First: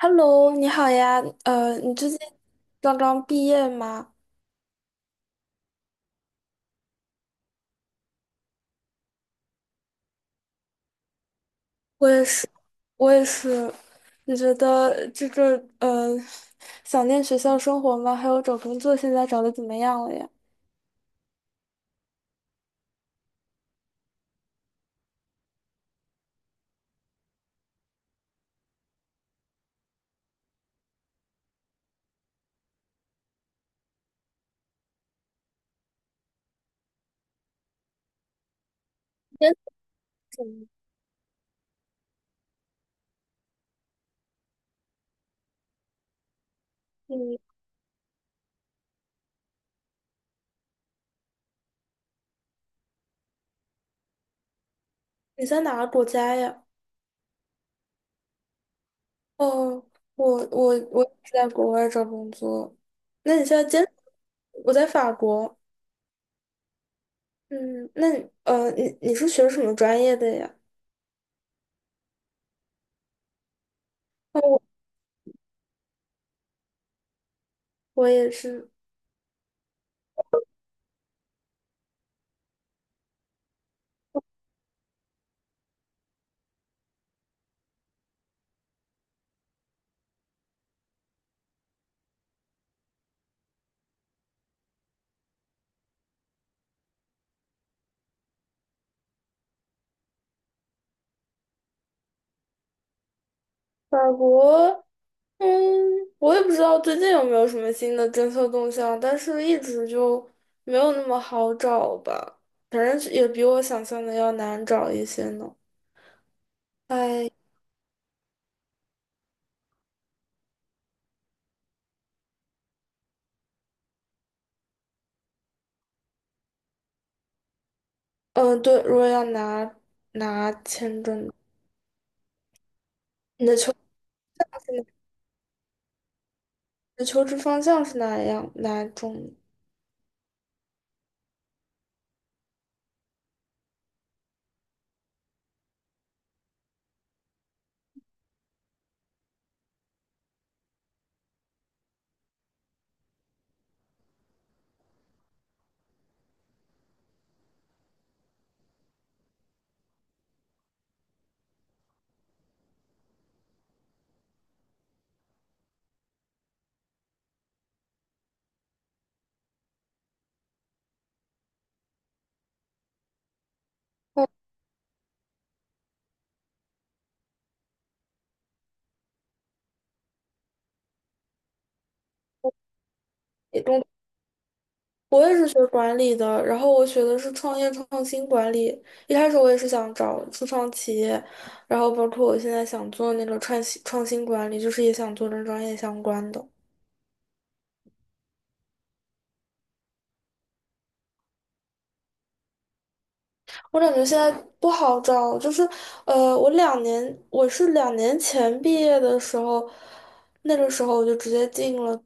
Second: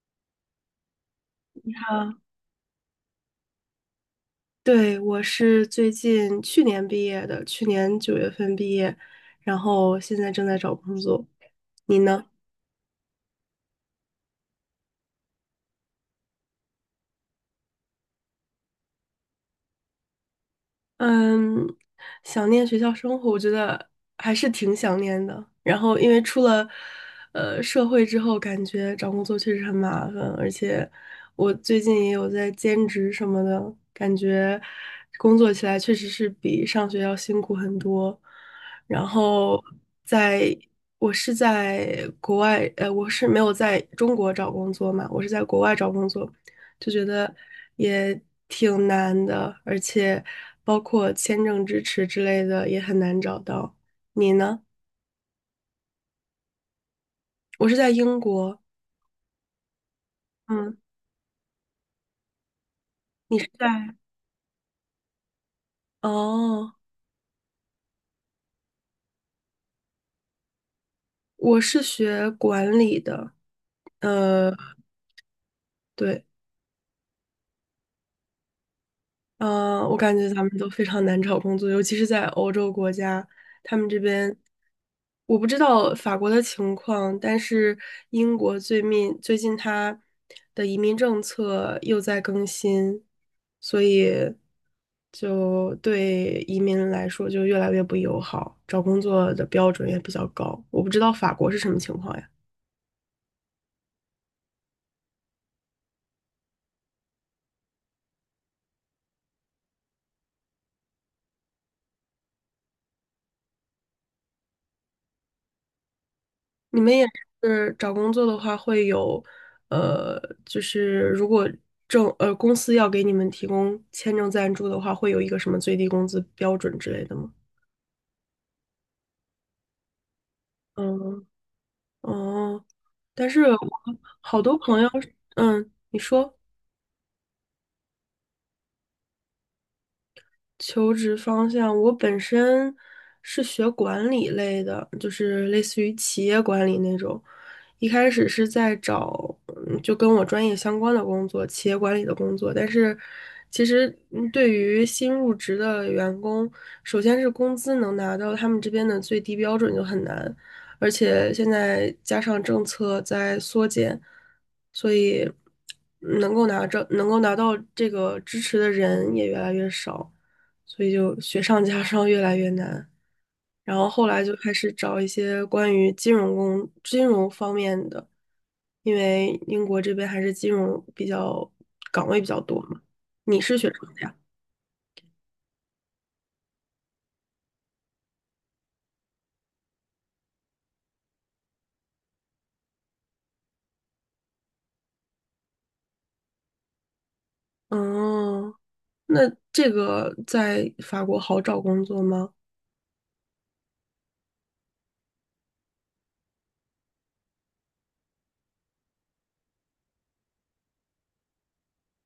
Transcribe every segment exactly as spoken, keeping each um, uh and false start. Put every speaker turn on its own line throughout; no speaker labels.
Hello，你好呀，呃，你最近刚刚毕业吗？
对，我是最近去年毕业的，去年九月份毕业，然后现在正在找工作。你
我也
呢？
是，我也是。你觉得这个呃，想念学校生活吗？还有找工作现在找的怎么样了呀？
嗯，想念学校生活，我觉得还是挺想念的。然后，因为出了呃社会之后，感觉找工作确实很麻烦，而且我最近也有在兼职什么的，感觉工作起来确实是比上学要辛苦很多。然
你在
后
怎
在，
么
我是在国外，呃，我是没有在中国找工作嘛，我是在国外找工作，就觉
嗯
得
你
也挺难的，而且包括签证支持之类的也很难找到。你呢？
你在哪个国家呀？
我是在英国，
哦，我我
嗯，
我也是在国外找工作。那
你
你
是
现在兼，
在？
我在法国。
哦，
嗯，那你呃，你你是学什么专业的呀？
我是学管理的，
哦，
呃，
我
对，
我也是
嗯，我感觉咱们都非常难找工作，尤其是在欧洲国家，他们这边我不知道法国的情况，但是英国最近最近它的移民政策又在更新，所以就对移民来说就越来越不友好，找工作的标准也比较高。我不知道法国是什么情况呀？
法国。嗯，我也不知道最近有没有什么新的政策动向，但是一直就没有那么好找吧，反正也比我想象的要难找一些呢。
你们也
哎，
是找工作的话，会有，呃，就是如果政呃公司要给你们提供签证赞助的话，会有一个什么最低工资标准之类的吗？
嗯，对，如果要拿拿签
嗯，
证，
哦，但是
你的
我
求职
好多朋
你
友，嗯，你说
的求职方向是哪样哪种？
求职方向，我本身是学管理类的，就是类似于企业管理那种，一开始是在找嗯就跟我专业相关的工作，企业管理的工作，但是其实嗯对于新入职的员工，首先是工资能拿到他们这边的最低标准就很难，而且现在加上政策在缩减，所以能够拿着能够拿到这个支持的人也越来越少。所以就雪上加霜，越来越难。然后后来就开始找一些关于金融工、金融方面的，因为英国这边还是金融比较岗位比较多嘛。你是学什么的呀？
我也是学管理的，然后我学的是创业创新管理。一开始我也是想找初创企业，然后包括我现在想做那个创新创新管理，就是也想做跟专业相关的。
哦，那这个在法国好找工作吗？
我感觉现在不好找，就是，呃，我两年，我是两年前毕业的时候，那个时候我就直接进了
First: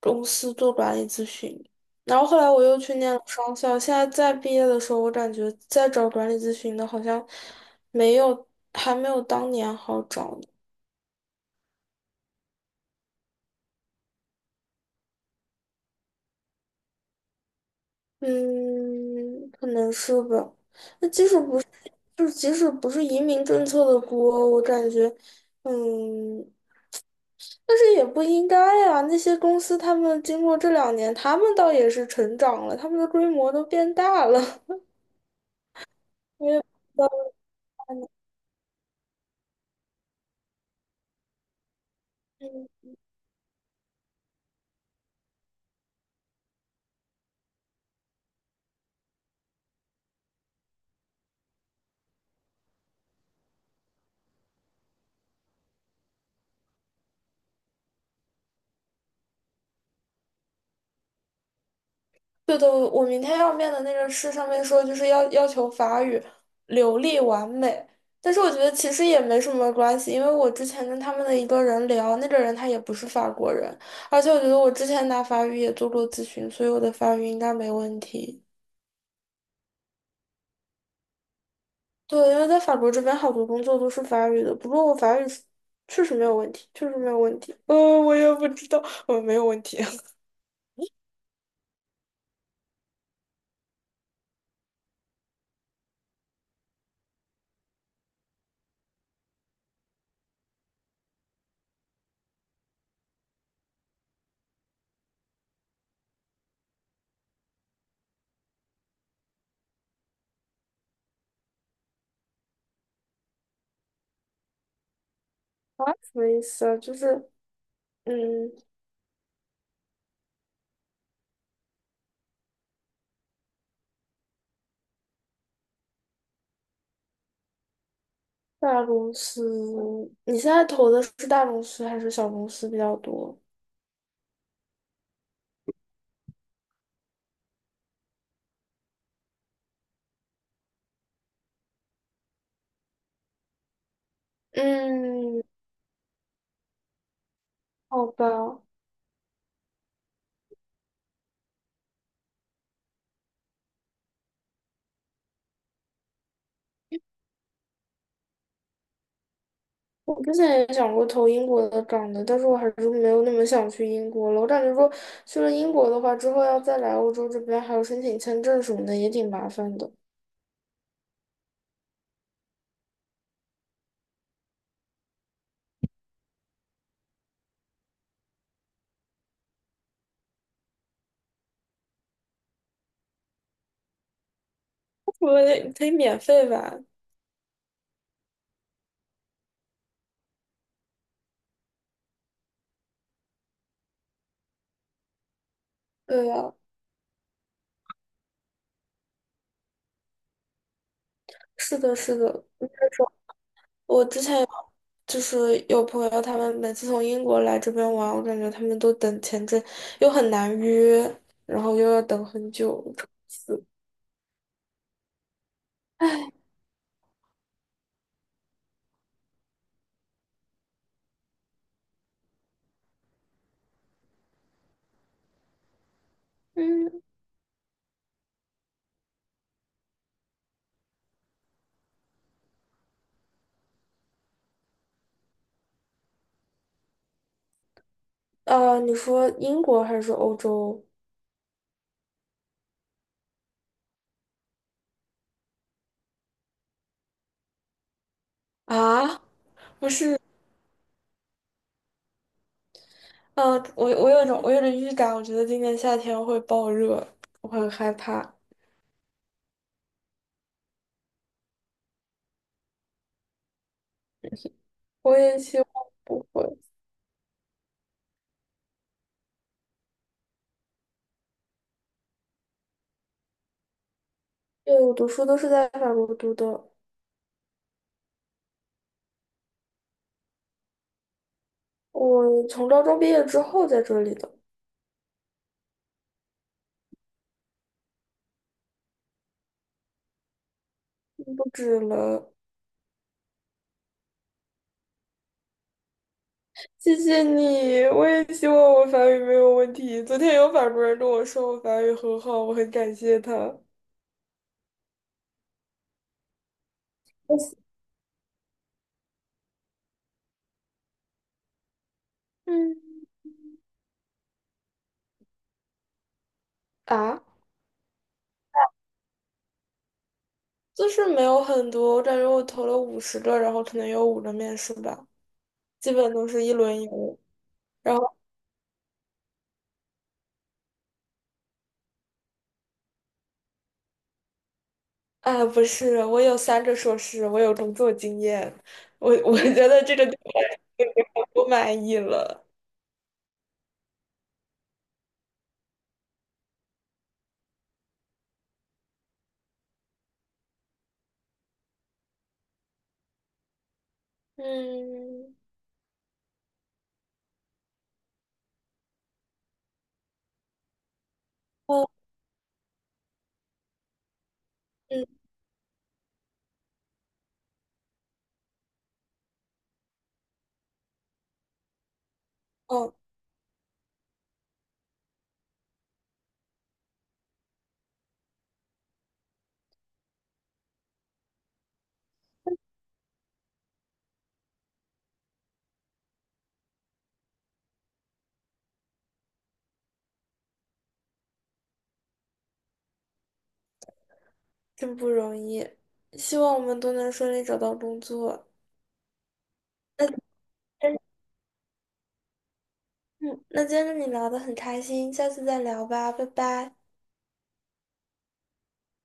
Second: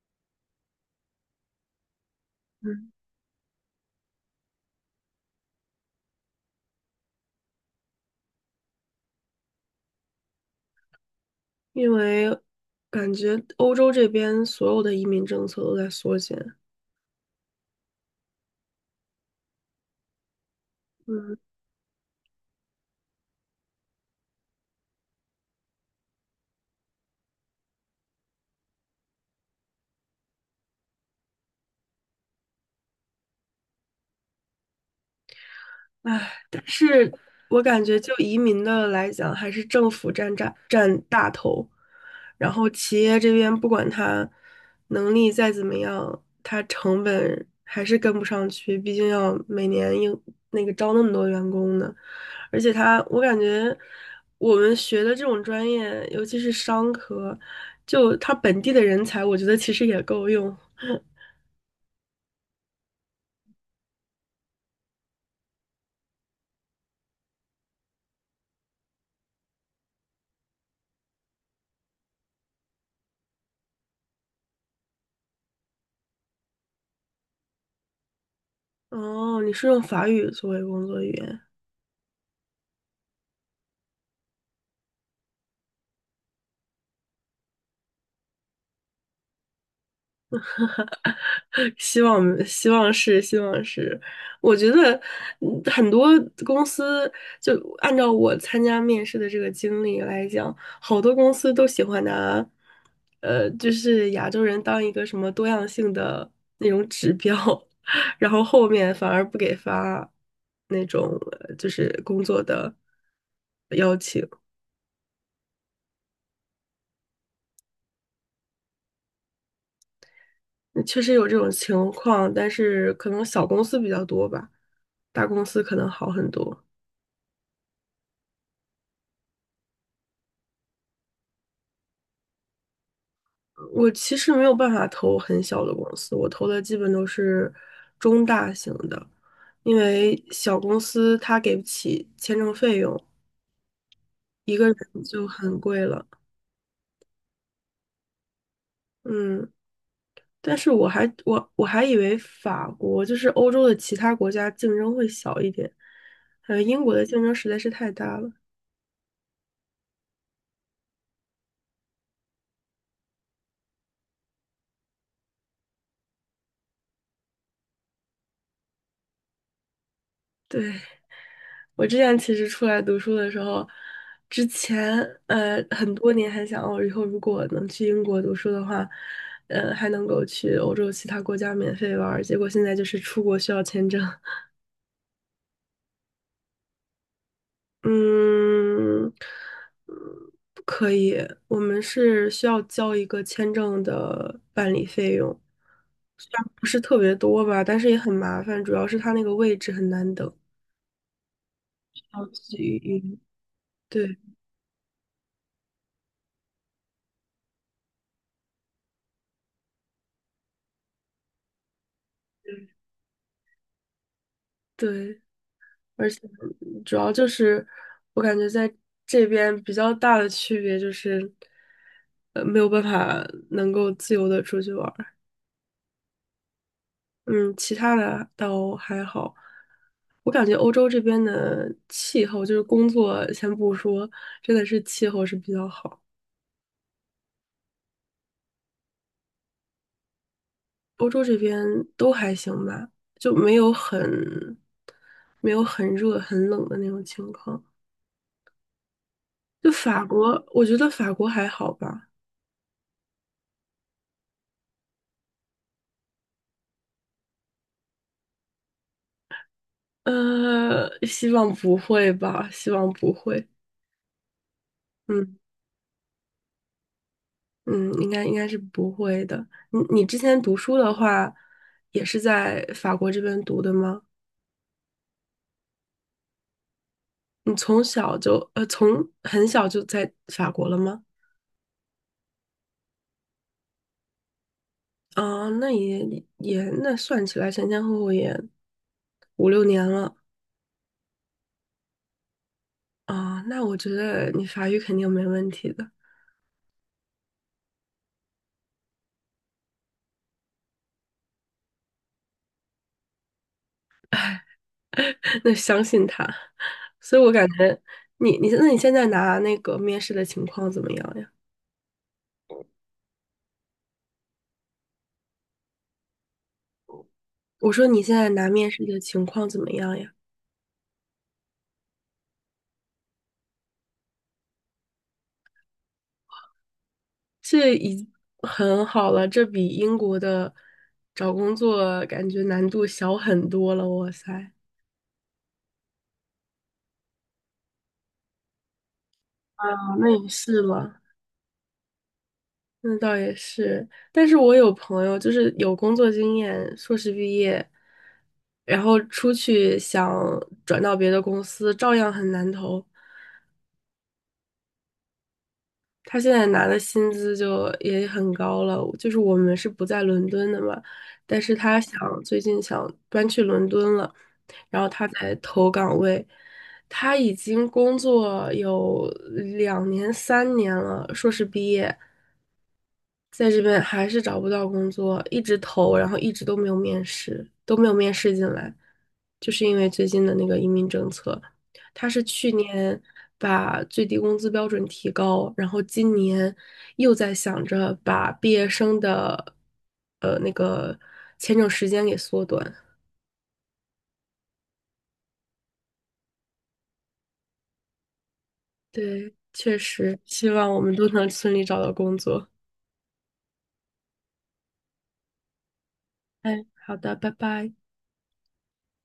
公司做管理咨询，然后后来我又
嗯，
去念了商校，现在再毕业的时候，我感觉再找管理咨询的好像没有，还没有当年好找呢。
因为感觉欧洲这边所有的移民政策都在缩减。
嗯，可能是吧。那即
嗯，
使不，就是即使不是移民政策的锅，我感觉，嗯。但是也不应该呀，那些公司他们经过这两年，他们倒也是成长了，他们的规模都变大了。
唉，
我也
但
不知
是
道。
我感觉就移民的来讲，还是政府占占占大头，然后
嗯，
企业这边不管它能力再怎么样，它成本还是跟不上去，毕竟要每年应那个招那么多员工呢。而且它，我感觉我们学的这种专业，尤其是商科，就它本地的人才，我觉得其实也够用。
对的，我明天要面的那个试上面说就是要要求法语流利完美，但是我觉得其实也没什么关系，因为我之前跟他们的一个人聊，那个人他也不是法国人，而且我觉得我之前拿法语也做过咨询，所以我的法语应该没问题。
哦，你是用法语作为工作语言？
对，因为在法国这边好多工作都是法语的，不过我法语是确实没有问题，确实没有问题。呃，我也不知道，我没有问题。
希望希望是希望是，我觉得嗯很多公司就按照我参加面试的这个经历来讲，好多公司都喜欢拿，呃，就是亚洲人当一个什么多样性的那种指标，然后后面反而不给发那种呃就是工作的邀请，
啊，什么意思啊？就是，嗯，
嗯确实有这种情况，但是可能小公司比较多吧，大公司可能好很多。
大公司，你现在投的是大公司还是小公司比较多？
我其实没有办法投很小的公司，我投的基本都是中大型的，因为小公司它给不起签证费用，一个人就
嗯，
很贵了。
好吧，
嗯，但是我还我我还以为法国就是欧洲的其他国家竞争会小一点，呃，英国的竞争实在是太大了。
我之前也想过投英国的岗的，但是我还是没有那么想去英国了。我感觉说去了英国的话，之后要再来欧洲这边，还有申请签证什么的，也挺麻烦的。
对，我之前其实出来读书的时候，之前呃很多年还想，我以后如果能去英国读书的话，呃还能够去欧洲其他国家免费玩儿。结果现在就是出国需要签证，
我得，可以免费吧？
嗯，嗯不可以，我们是需要交一个签证的办理费用，
对
虽然
呀，
不是特别多吧，但是也很麻烦，主要是它那个位置很难等，
是的，是
要
的。那种
去
我
对
之前有就是有朋友，他们每次从英国来这边玩，我感觉他们都等签证，又很难约，然后又要等很久。是，
对。而且主要就是我感觉在这边比较大的区别就是，呃，没有办法能够自由的出去玩儿。
嗯，
嗯，其他的倒还好。我感觉欧洲这边的气候，就是工作先不说，真的是气候是比较好。
呃，你说英国还是说欧洲
欧洲这边都还行吧，就没有很没有很热很冷的那种情况。
啊？
就法国，我觉得法国还好吧。
嗯、我我有一种我有点预感，我觉得今年夏天会爆热，我很害怕。
呃，希望不会吧，希望不会。
我
嗯
也希望不会，
嗯，应该应该是不会的。你你之前读书的话，也是在法国这边读的吗？
因为我读书都是在法国读的，
你从小就呃，从很小就在法国了吗？
我从高中毕业之后在这里的，
啊，那也也那算起来前前后后也五六年了
不止了。
啊。那我觉得你法语肯定没问题的，
谢谢你，我也希望我法语没有问题。昨天有法国人跟我说我法语很好，我很感谢他。
那相信他。所以我
我
感
喜
觉你你那你现在拿那个面试的情况怎么样呀？
嗯，啊，
我说你现在拿面试的情况怎么样呀？
就是没有很多，我感觉我投了五十个，然后可能有五个面试吧，基本都是一轮游。
这
然
已
后，
很好了，这比英国的找工作感觉难度小很多了。哇塞，
哎，不是，我有三个硕士，我有工作经验，我我觉得
啊，
这个
那
对
也
我来
是
说
了，
我不满意了。
那倒也是。但是我有朋友就是有工作经验，硕士毕业，然后出去想转到别的公司，照样很难投。
嗯，
他现在拿的薪资就也很高了，就是我们是不在伦敦的嘛，但是他
哦，
想最近想搬去伦敦了，然后他
嗯，
在投岗位，他已经工作有两年三年了，硕士毕业，
哦，
在这边还是找不到工作，一直投，然后一直都没有面试，都没有面试进来，就是因为最近的那个移民政策，他是去年把最低工资标准提高，然后今年又在想着把毕业生的呃那个签证时间给缩短。
真不容易，希望我们都能顺利找到工作。
对，确实，希望我们
那
都能顺利找到工作。
嗯，那今天跟你聊得很开心，下次再聊吧，拜
哎，
拜。
好的，拜拜。